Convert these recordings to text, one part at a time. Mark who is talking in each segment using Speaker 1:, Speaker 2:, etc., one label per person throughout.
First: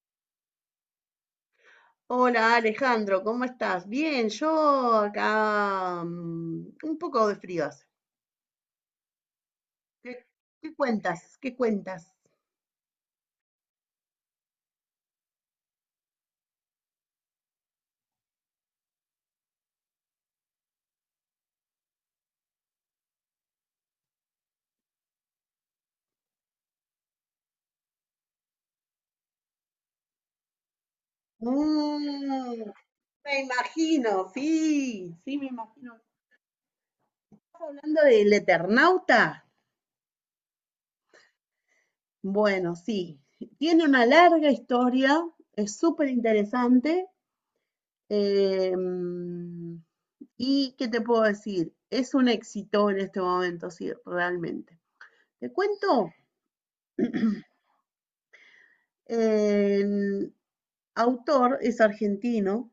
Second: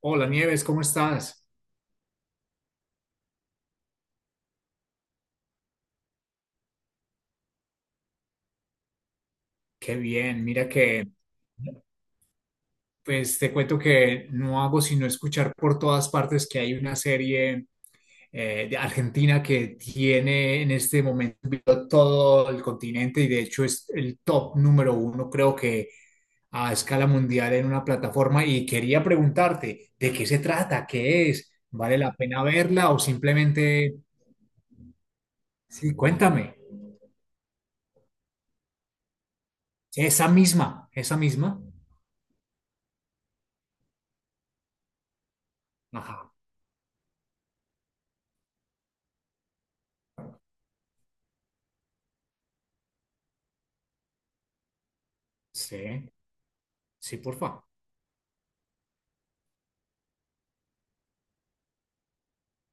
Speaker 1: Hola Nieves, ¿cómo estás?
Speaker 2: Hola Alejandro, ¿cómo estás? Bien, yo acá un poco de frío hace.
Speaker 1: Qué
Speaker 2: ¿Qué,
Speaker 1: bien, mira
Speaker 2: qué
Speaker 1: que
Speaker 2: cuentas? ¿Qué cuentas?
Speaker 1: pues te cuento que no hago sino escuchar por todas partes que hay una serie de Argentina que tiene en este momento todo el continente y de hecho es el top número uno, creo que a escala mundial en una plataforma y quería preguntarte, ¿de qué se trata? ¿Qué es? ¿Vale la pena
Speaker 2: Mm,
Speaker 1: verla o
Speaker 2: me
Speaker 1: simplemente,
Speaker 2: imagino, sí, sí, me
Speaker 1: sí,
Speaker 2: imagino. ¿Estás
Speaker 1: cuéntame,
Speaker 2: hablando del Eternauta?
Speaker 1: esa misma, esa misma?
Speaker 2: Bueno, sí, tiene una larga historia, es súper
Speaker 1: Ajá,
Speaker 2: interesante. em, ¿y qué te puedo decir? Es un éxito en este momento, sí, realmente. Te
Speaker 1: sí.
Speaker 2: cuento,
Speaker 1: Sí, porfa.
Speaker 2: en- autor es argentino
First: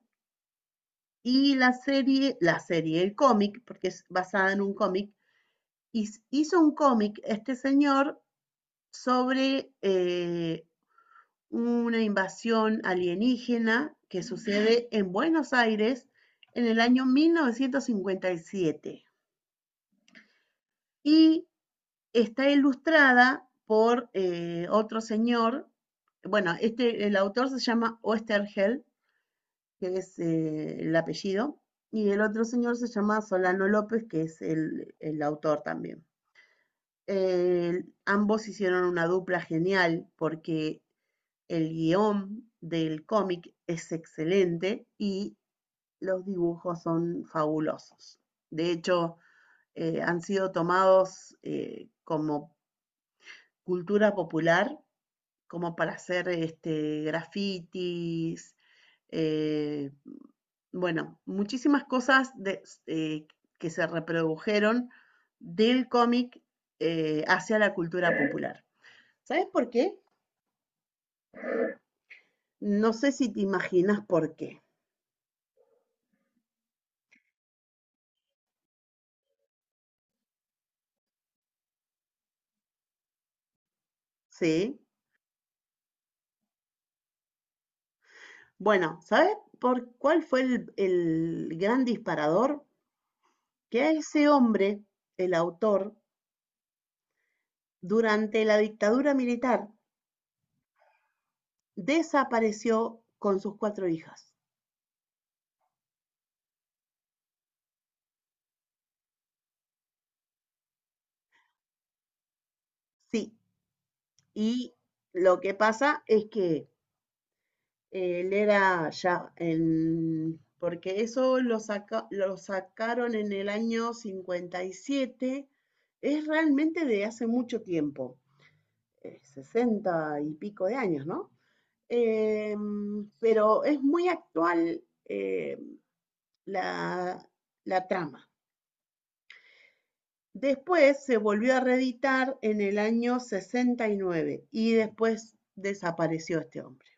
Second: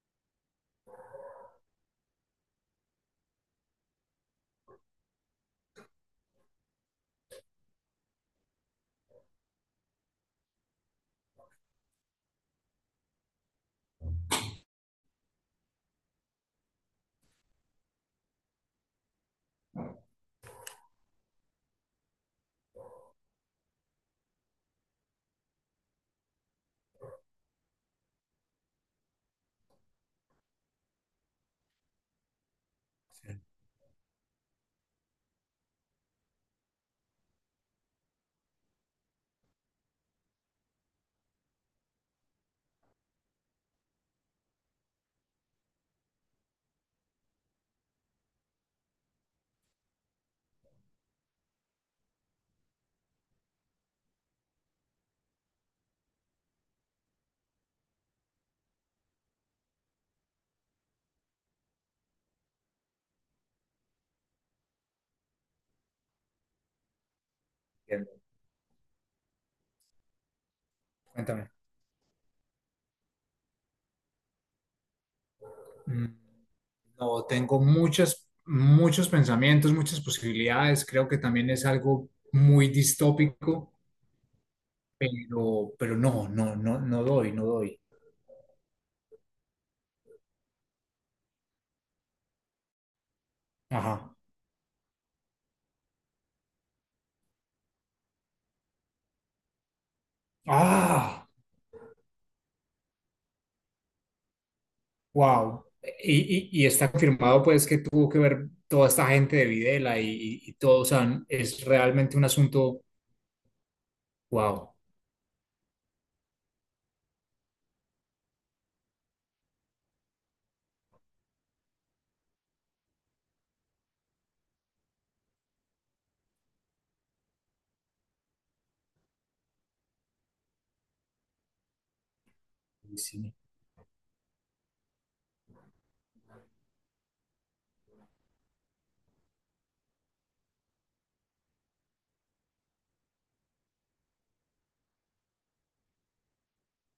Speaker 2: y la serie, el cómic, porque es basada en un cómic, hizo un cómic este señor sobre una invasión alienígena que sucede en Buenos Aires en el año 1957. Y siete. Y está ilustrada por otro señor, bueno, el autor se llama Oesterheld, que es el apellido, y el otro señor se llama Solano López, que es el autor también. Ambos hicieron una dupla genial porque el guión del cómic es excelente y los dibujos son fabulosos. De hecho, han sido tomados como cultura popular, como para hacer grafitis, eh, bueno, muchísimas cosas que se reprodujeron del cómic hacia la cultura
Speaker 1: Entiendo.
Speaker 2: popular. ¿Sabes por qué?
Speaker 1: Cuéntame.
Speaker 2: No sé si te imaginas por qué.
Speaker 1: Mm, no, tengo muchos pensamientos, muchas posibilidades. Creo que también es algo muy distópico,
Speaker 2: Sí.
Speaker 1: pero no, no, no, no doy, no doy.
Speaker 2: Bueno, ¿sabes por cuál fue el gran disparador? Que a
Speaker 1: Ajá.
Speaker 2: ese hombre, el autor, durante la dictadura militar,
Speaker 1: Ah,
Speaker 2: desapareció con sus cuatro hijas.
Speaker 1: wow. Y, y está confirmado pues que tuvo que ver toda esta gente de Videla y, y todo, o sea, es realmente un asunto,
Speaker 2: Sí,
Speaker 1: wow.
Speaker 2: y lo que pasa es que él era ya porque eso lo sacaron en el año 57, es realmente de hace mucho tiempo, 60 y pico de años, ¿no? Em,
Speaker 1: Sí.
Speaker 2: pero es muy actual, la, la trama. Después se volvió a reeditar en el año 69 y después desapareció este hombre,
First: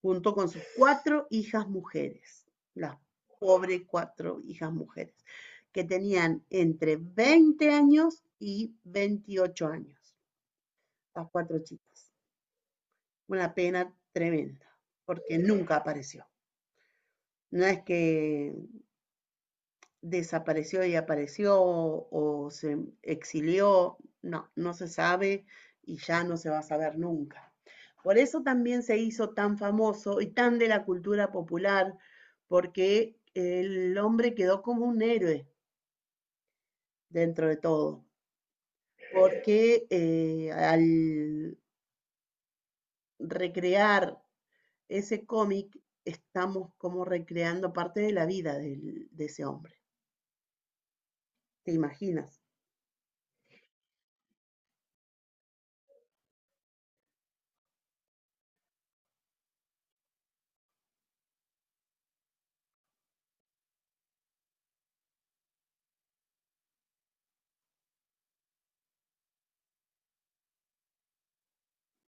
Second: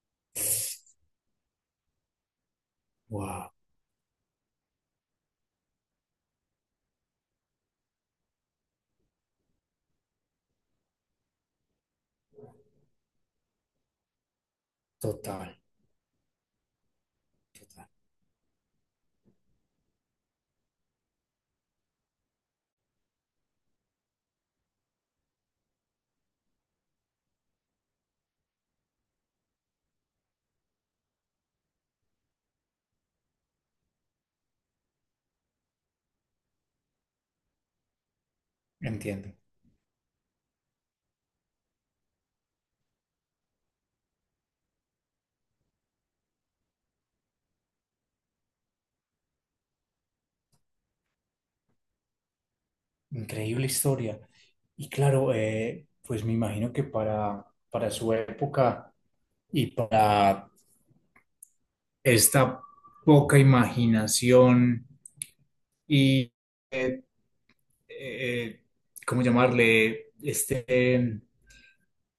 Speaker 2: junto con sus cuatro hijas mujeres, las
Speaker 1: Wow,
Speaker 2: pobres cuatro hijas mujeres, que tenían entre 20 años y 28 años, las cuatro chicas. Una pena tremenda, porque
Speaker 1: total,
Speaker 2: nunca apareció. No es que desapareció y apareció o se exilió, no, no se sabe y ya no se va a saber nunca. Por eso también se hizo tan famoso y tan de la cultura popular, porque el hombre quedó como un héroe dentro de todo,
Speaker 1: entiendo.
Speaker 2: porque al recrear ese cómic estamos como recreando parte de la vida de ese hombre. ¿Te imaginas?
Speaker 1: Increíble historia. Y claro, pues me imagino que para su época y para esta poca imaginación y, eh, eh, ¿cómo llamarle? Este,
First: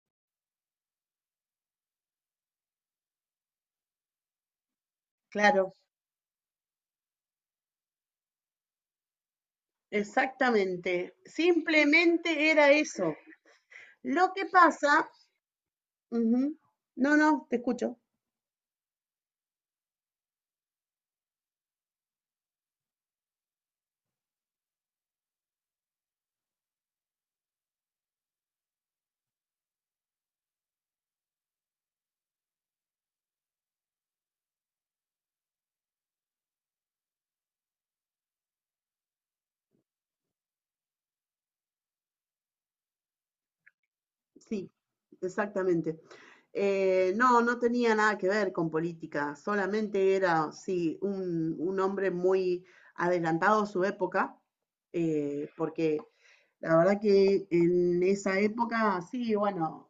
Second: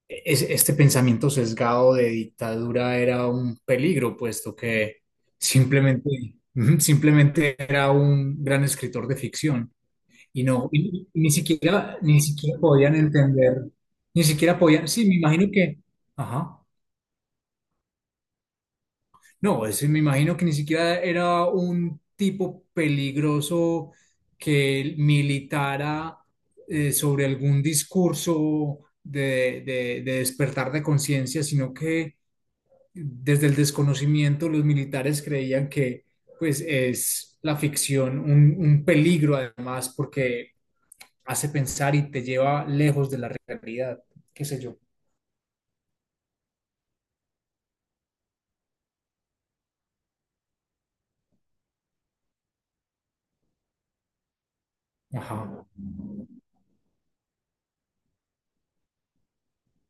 Speaker 1: este pensamiento sesgado de dictadura era un peligro, puesto que
Speaker 2: Claro.
Speaker 1: simplemente, simplemente era un gran escritor de ficción. Y no, y
Speaker 2: Exactamente.
Speaker 1: ni siquiera, ni
Speaker 2: Simplemente
Speaker 1: siquiera
Speaker 2: era
Speaker 1: podían
Speaker 2: eso.
Speaker 1: entender, ni
Speaker 2: Lo que
Speaker 1: siquiera podían, sí,
Speaker 2: pasa,
Speaker 1: me imagino que,
Speaker 2: ujú,
Speaker 1: ajá,
Speaker 2: no, no, te escucho.
Speaker 1: no, ese me imagino que ni siquiera era un tipo peligroso que militara sobre algún discurso de, de despertar de conciencia, sino que desde el desconocimiento los militares creían que pues es la ficción un peligro además porque hace pensar y te lleva lejos de la realidad, qué sé
Speaker 2: Sí,
Speaker 1: yo.
Speaker 2: exactamente. No, no tenía nada que ver con política, solamente era, sí, un hombre muy adelantado a su época,
Speaker 1: Ajá,
Speaker 2: porque la verdad que en esa época, sí, bueno,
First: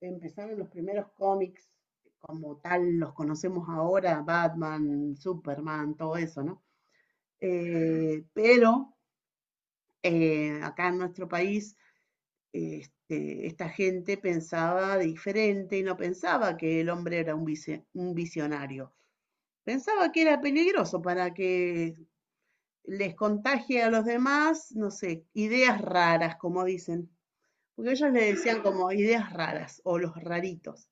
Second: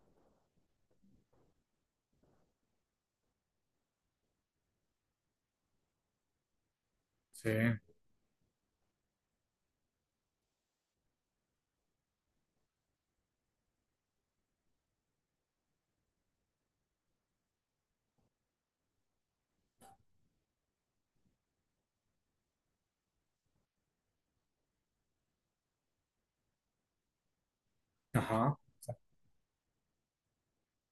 Speaker 2: empezaron los primeros cómics como tal, los conocemos ahora, Batman, Superman, todo eso, ¿no?
Speaker 1: sí,
Speaker 2: Pero acá en nuestro país, esta gente pensaba diferente y no pensaba que el hombre era un visionario. Pensaba que era peligroso para que les contagie a los demás, no sé, ideas raras, como dicen. Porque ellos le
Speaker 1: ajá,
Speaker 2: decían como ideas raras o los raritos.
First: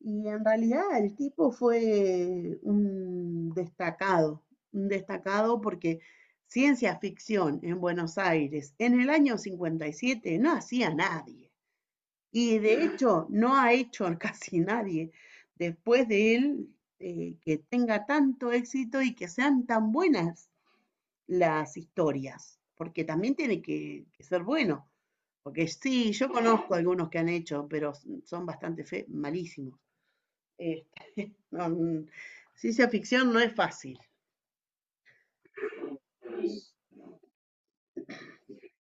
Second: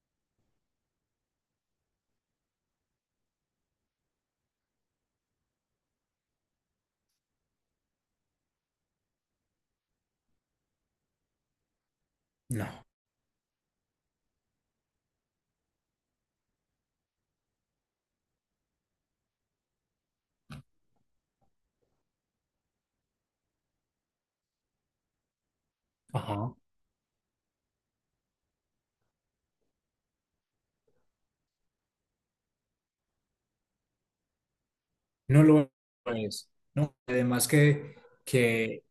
Speaker 2: Y en realidad el tipo fue un destacado porque ciencia ficción en Buenos Aires en el año 57 no hacía nadie. Y
Speaker 1: no,
Speaker 2: de hecho no ha hecho casi nadie después de él, que tenga tanto éxito y que sean tan buenas las historias, porque también tiene que ser bueno. Porque sí, yo
Speaker 1: ajá,
Speaker 2: conozco algunos que han hecho, pero son bastante malísimos. No, ciencia ficción no es fácil,
Speaker 1: no lo es, ¿no? Que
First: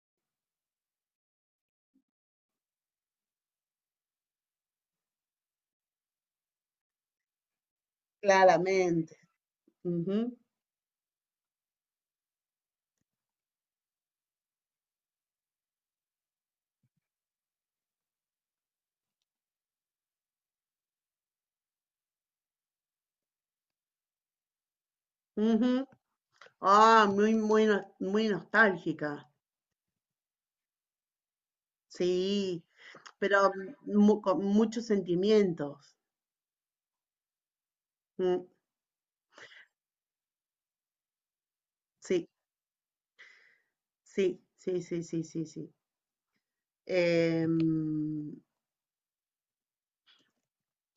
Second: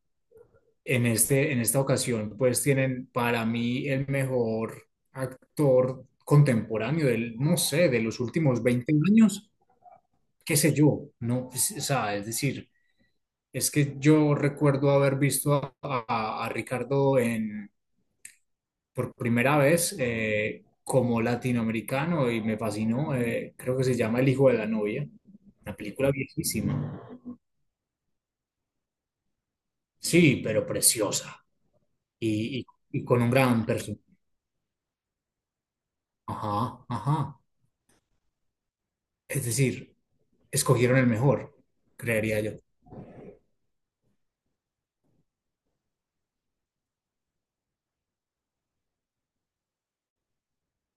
Speaker 1: en este, en esta ocasión, pues tienen para mí el mejor actor contemporáneo del, no sé, de los últimos 20
Speaker 2: claramente.
Speaker 1: años,
Speaker 2: Ujú,
Speaker 1: qué sé yo, no, o sea, es decir, es que yo recuerdo haber visto a, a Ricardo en por primera vez como latinoamericano y me fascinó. Creo que se llama El hijo de la novia, una
Speaker 2: ujú.
Speaker 1: película viejísima.
Speaker 2: Ah, muy, muy, muy nostálgica.
Speaker 1: Sí, pero preciosa y,
Speaker 2: Sí,
Speaker 1: y con un
Speaker 2: pero
Speaker 1: gran personaje.
Speaker 2: con muchos sentimientos.
Speaker 1: Ajá, ajá.
Speaker 2: Mm,
Speaker 1: Es decir, escogieron el mejor,
Speaker 2: sí,
Speaker 1: creería yo.
Speaker 2: sí, sí, sí, sí, sí, sí. Em,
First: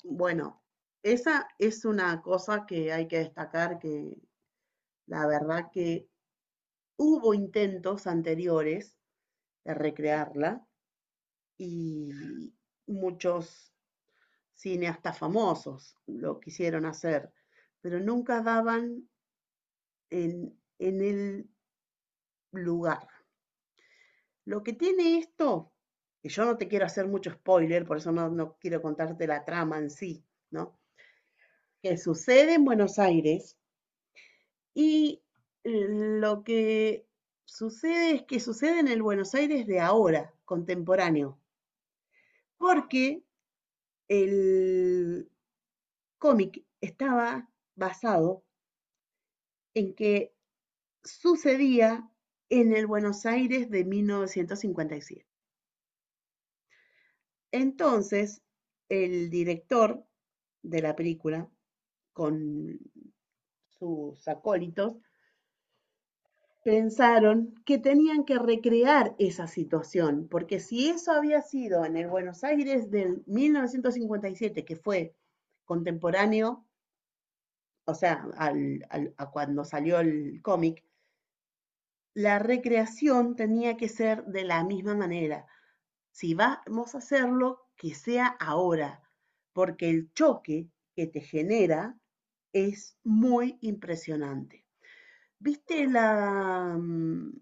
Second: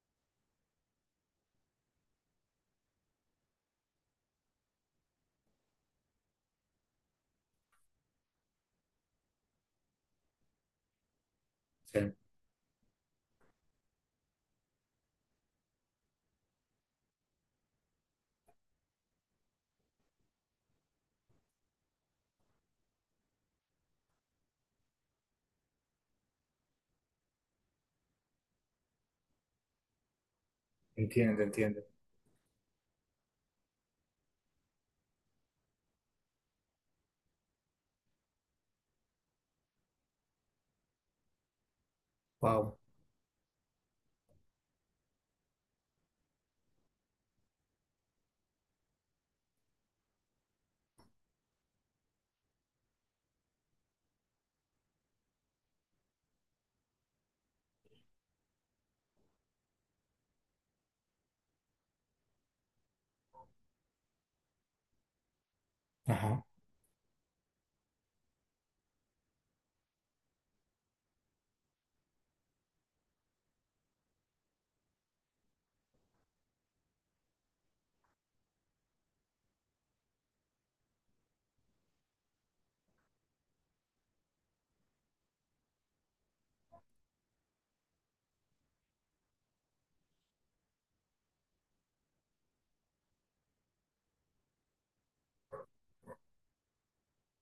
Speaker 2: bueno, esa es una cosa que hay que destacar, que la verdad que hubo intentos anteriores de recrearla, y
Speaker 1: Sí,
Speaker 2: muchos cineastas famosos lo quisieron hacer, pero nunca daban en el lugar. Lo que tiene esto, que yo no te quiero hacer mucho spoiler, por eso no quiero contarte la trama en sí, ¿no?
Speaker 1: entiendo, entiendo.
Speaker 2: Que sucede en Buenos Aires, y lo que sucede es que sucede en el Buenos Aires de ahora, contemporáneo,
Speaker 1: Wow.
Speaker 2: porque el cómic estaba basado en que sucedía en el Buenos Aires de 1957. Entonces, el director de la película, con sus acólitos,
Speaker 1: Ajá.
Speaker 2: pensaron que tenían que recrear esa situación, porque si eso había sido en el Buenos Aires del 1957, que fue contemporáneo, o sea, a cuando salió el cómic, la recreación tenía que ser de la misma manera. Si vamos a hacerlo, que sea ahora, porque el choque que te genera es muy impresionante. ¿Viste la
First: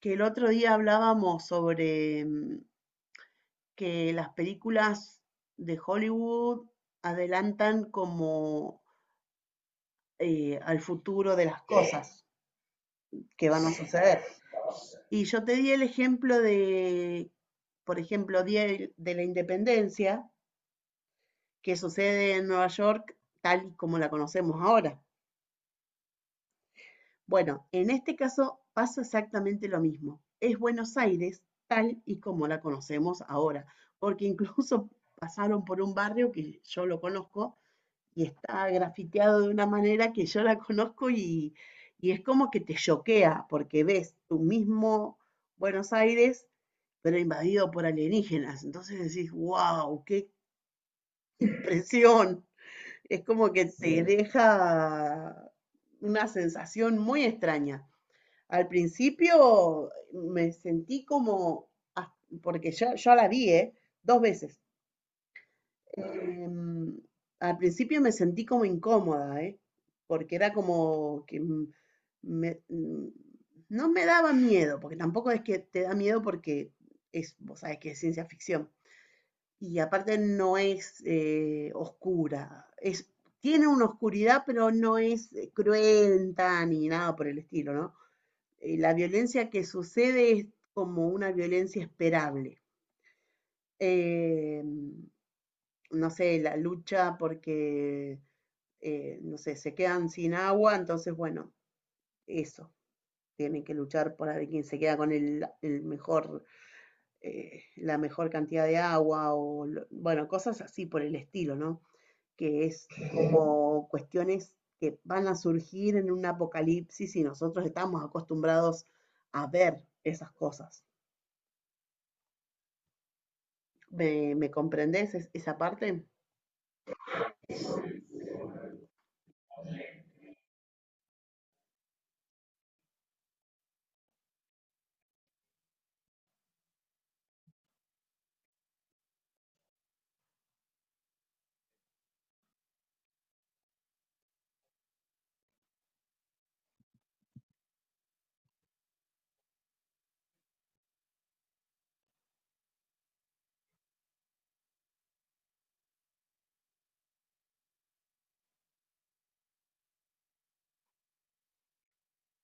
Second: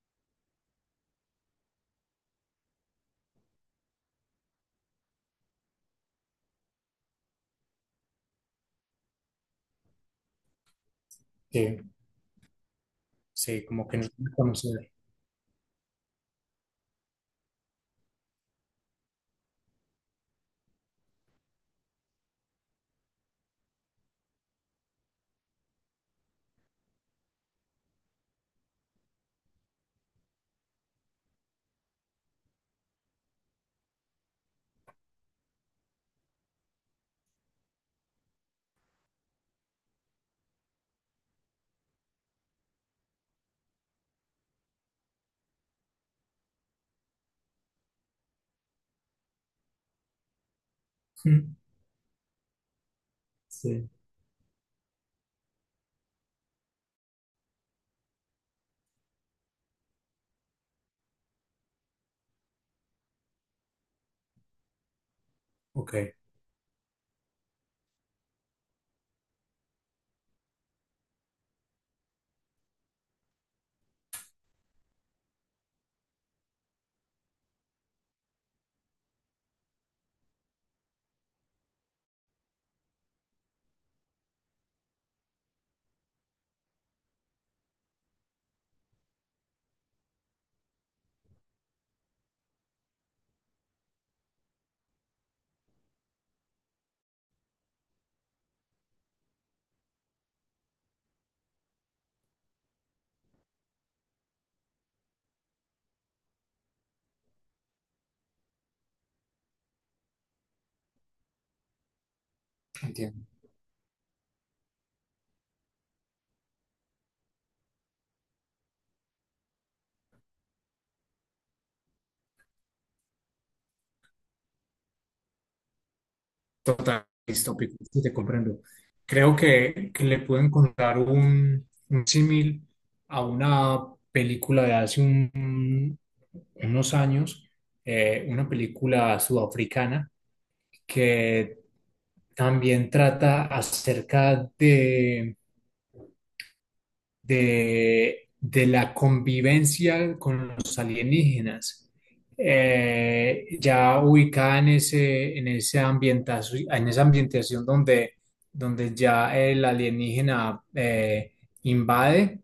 Speaker 2: que el otro día hablábamos sobre que las películas de Hollywood adelantan como al futuro de las
Speaker 1: Sí,
Speaker 2: cosas que van
Speaker 1: sí,
Speaker 2: a
Speaker 1: como que no se
Speaker 2: suceder?
Speaker 1: conocía.
Speaker 2: Y yo te di el ejemplo de, por ejemplo, Día de la Independencia, que sucede en Nueva York tal y como la conocemos ahora. Bueno, en este caso pasa exactamente lo mismo. Es Buenos Aires tal y como la conocemos ahora, porque incluso pasaron por un barrio que yo lo conozco, y está grafiteado de una manera que yo la conozco, y es como que te choquea porque ves tu mismo Buenos Aires pero invadido por alienígenas. Entonces decís, wow, ¡qué impresión! Es como que te,
Speaker 1: Sí,
Speaker 2: sí, deja una sensación muy extraña. Al principio me sentí como, ah, porque ya la vi, ¿eh? Dos veces.
Speaker 1: ok,
Speaker 2: Em, al principio me sentí como incómoda, ¿eh? Porque era como que me- m- no me daba miedo, porque tampoco es que te da miedo porque es, vos sabés que es ciencia ficción, y aparte no es oscura. Es, tiene una oscuridad, pero no es cruenta ni nada por el estilo, ¿no? La violencia que sucede es como una violencia esperable. Eh, no sé, la lucha porque, no sé, se quedan sin agua, entonces, bueno, eso. Tienen que luchar por a ver quién se queda con el mejor, la mejor cantidad de agua, o, bueno, cosas así por el estilo, ¿no? Que es
Speaker 1: entiendo.
Speaker 2: como cuestiones que van a surgir en un apocalipsis, y nosotros estamos acostumbrados a ver esas cosas. ¿Me comprendés esa parte?
Speaker 1: Total, distópico, sí te comprendo. Creo que le puedo encontrar un símil a una película de hace unos años, una película sudafricana que también trata acerca de la convivencia con los alienígenas, ya ubicada en ese, en ese en esa ambientación donde, donde ya el alienígena invade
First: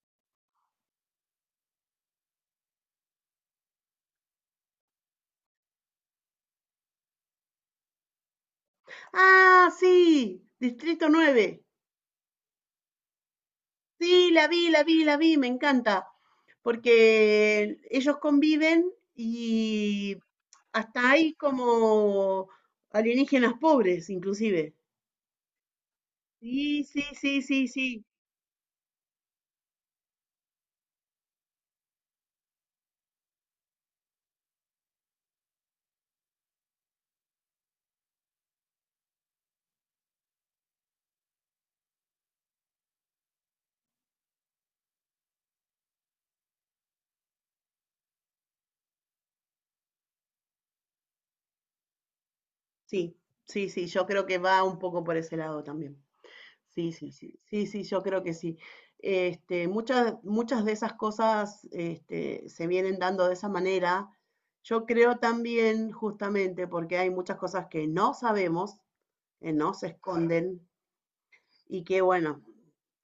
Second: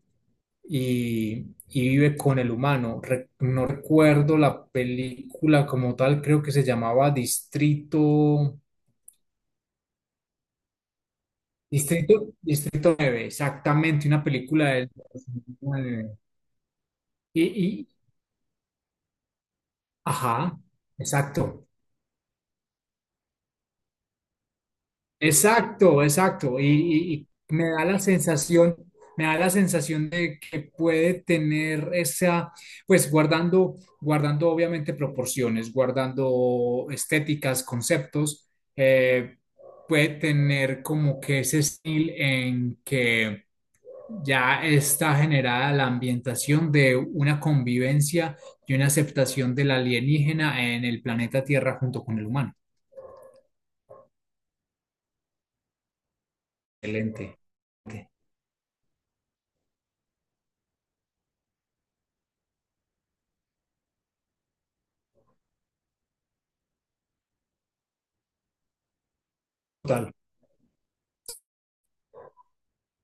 Speaker 1: y vive con el humano. No recuerdo la película como tal, creo que se llamaba Distrito,
Speaker 2: Ah, sí, Distrito nueve.
Speaker 1: Distrito, Distrito nueve exactamente,
Speaker 2: Sí,
Speaker 1: una
Speaker 2: la vi,
Speaker 1: película
Speaker 2: la
Speaker 1: del
Speaker 2: vi, la vi, me encanta.
Speaker 1: 2009.
Speaker 2: Porque
Speaker 1: Y,
Speaker 2: ellos conviven y
Speaker 1: ajá,
Speaker 2: hasta hay
Speaker 1: exacto,
Speaker 2: como alienígenas pobres, inclusive.
Speaker 1: exacto, exacto. Y,
Speaker 2: Sí, sí,
Speaker 1: y
Speaker 2: sí, sí,
Speaker 1: me da la
Speaker 2: sí.
Speaker 1: sensación, me da la sensación de que puede tener esa, pues guardando, guardando obviamente proporciones, guardando estéticas, conceptos, eh, puede tener como que ese estilo en que ya está generada la ambientación de una convivencia y una aceptación del alienígena en el planeta Tierra junto con el humano.
Speaker 2: Sí, sí, sí, yo creo que va un poco por ese lado también. Sí, sí, sí,
Speaker 1: Excelente.
Speaker 2: sí, sí, yo creo que sí. Muchas, muchas de esas cosas, se vienen dando de esa manera. Yo creo también, justamente, porque hay muchas cosas que no sabemos, que no se
Speaker 1: Total.
Speaker 2: esconden, y que bueno,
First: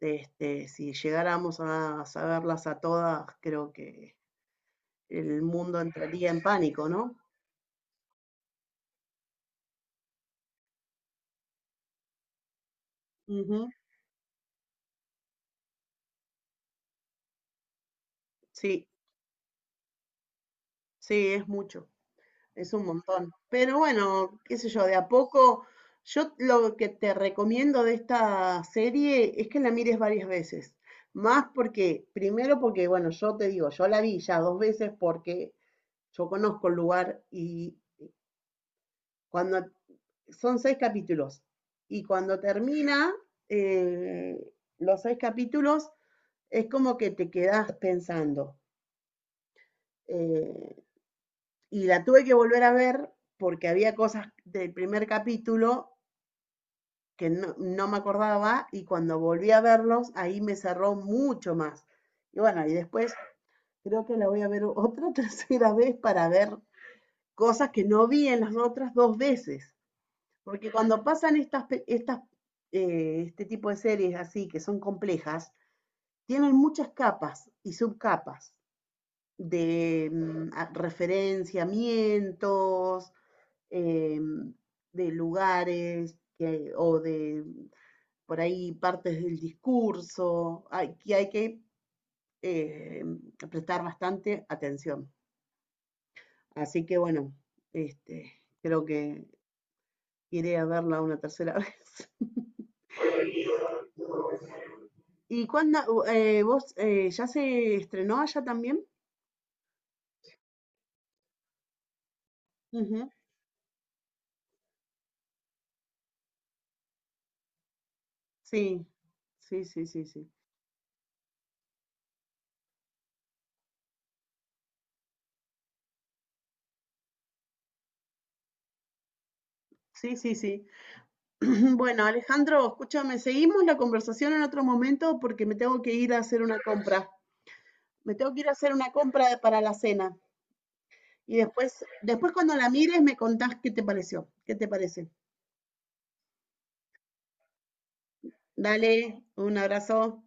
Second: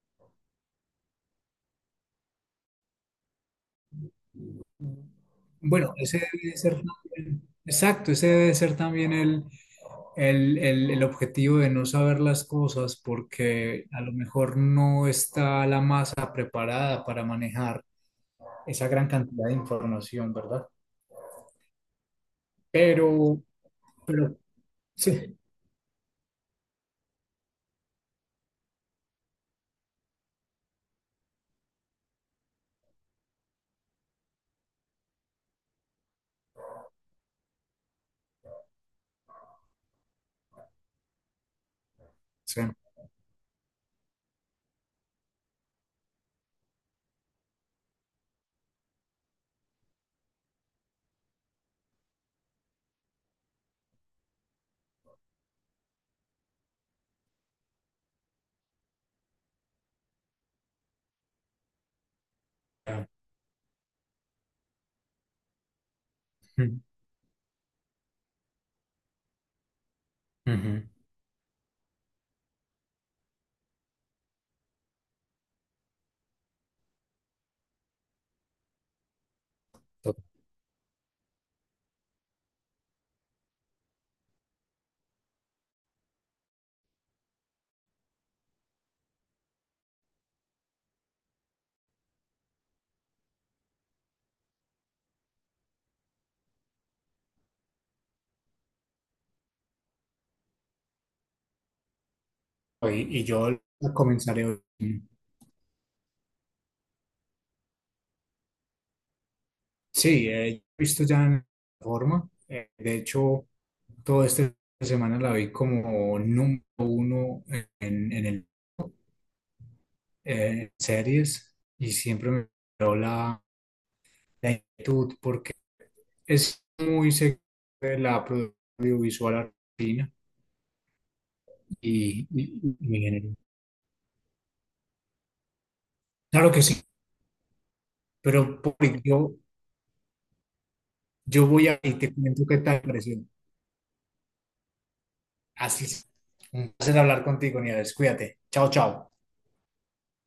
Speaker 2: si llegáramos a saberlas a todas, creo que el mundo
Speaker 1: Bueno, ese
Speaker 2: entraría en
Speaker 1: debe ser
Speaker 2: pánico, ¿no?
Speaker 1: exacto, ese debe ser también el, el objetivo de no saber las cosas
Speaker 2: Ujú.
Speaker 1: porque a lo mejor no está la masa preparada para manejar
Speaker 2: Sí,
Speaker 1: esa gran cantidad de información, ¿verdad?
Speaker 2: sí, es mucho. Es un montón.
Speaker 1: Pero
Speaker 2: Pero bueno, qué sé yo, de a
Speaker 1: sí,
Speaker 2: poco, yo lo que te recomiendo de esta serie es que la mires varias veces. Más porque, primero porque, bueno, yo te digo, yo la vi ya dos veces porque yo conozco el lugar, y cuando son seis capítulos y cuando
Speaker 1: sí.
Speaker 2: termina eh, los seis capítulos, es como que te quedás pensando. Eh, y la tuve que volver a ver porque había cosas del primer capítulo que no me acordaba, y cuando volví a verlos, ahí me cerró mucho más. Y bueno, y después creo que la voy a ver otra tercera vez para ver
Speaker 1: Ujú,
Speaker 2: cosas que no vi en las otras dos veces. Porque
Speaker 1: ujú.
Speaker 2: cuando pasan estas, este tipo de series así, que son complejas, tienen muchas capas y subcapas de
Speaker 1: Total.
Speaker 2: referenciamientos, em, de lugares o de por ahí partes del discurso, que hay que eh, prestar bastante atención. Así que bueno, este, creo que iré a verla una tercera vez.
Speaker 1: Y yo la comenzaré hoy.
Speaker 2: ¿Y cuándo? ¿Vos ya se estrenó allá también?
Speaker 1: Sí, he visto ya en forma. De
Speaker 2: Ujú.
Speaker 1: hecho... Toda esta semana la vi como número uno en el,
Speaker 2: Sí, sí, sí, sí, sí.
Speaker 1: series y siempre me dio la, la inquietud porque es muy segura de la producción audiovisual argentina
Speaker 2: Sí, sí, sí. Bueno,
Speaker 1: y,
Speaker 2: Alejandro,
Speaker 1: y mi
Speaker 2: escúchame,
Speaker 1: género.
Speaker 2: seguimos la conversación en otro momento porque me tengo que ir a hacer
Speaker 1: Claro
Speaker 2: una
Speaker 1: que sí,
Speaker 2: compra. Me tengo que ir a
Speaker 1: pero
Speaker 2: hacer una
Speaker 1: Paul,
Speaker 2: compra
Speaker 1: yo,
Speaker 2: para la cena. Y
Speaker 1: yo voy a
Speaker 2: después,
Speaker 1: y te
Speaker 2: después
Speaker 1: cuento
Speaker 2: cuando
Speaker 1: qué
Speaker 2: la
Speaker 1: tal me
Speaker 2: mires me
Speaker 1: pareció.
Speaker 2: contás qué te pareció, qué te parece.
Speaker 1: Así es. Un placer hablar contigo, Nieves. Cuídate. Chao, chao.
Speaker 2: Dale, un abrazo.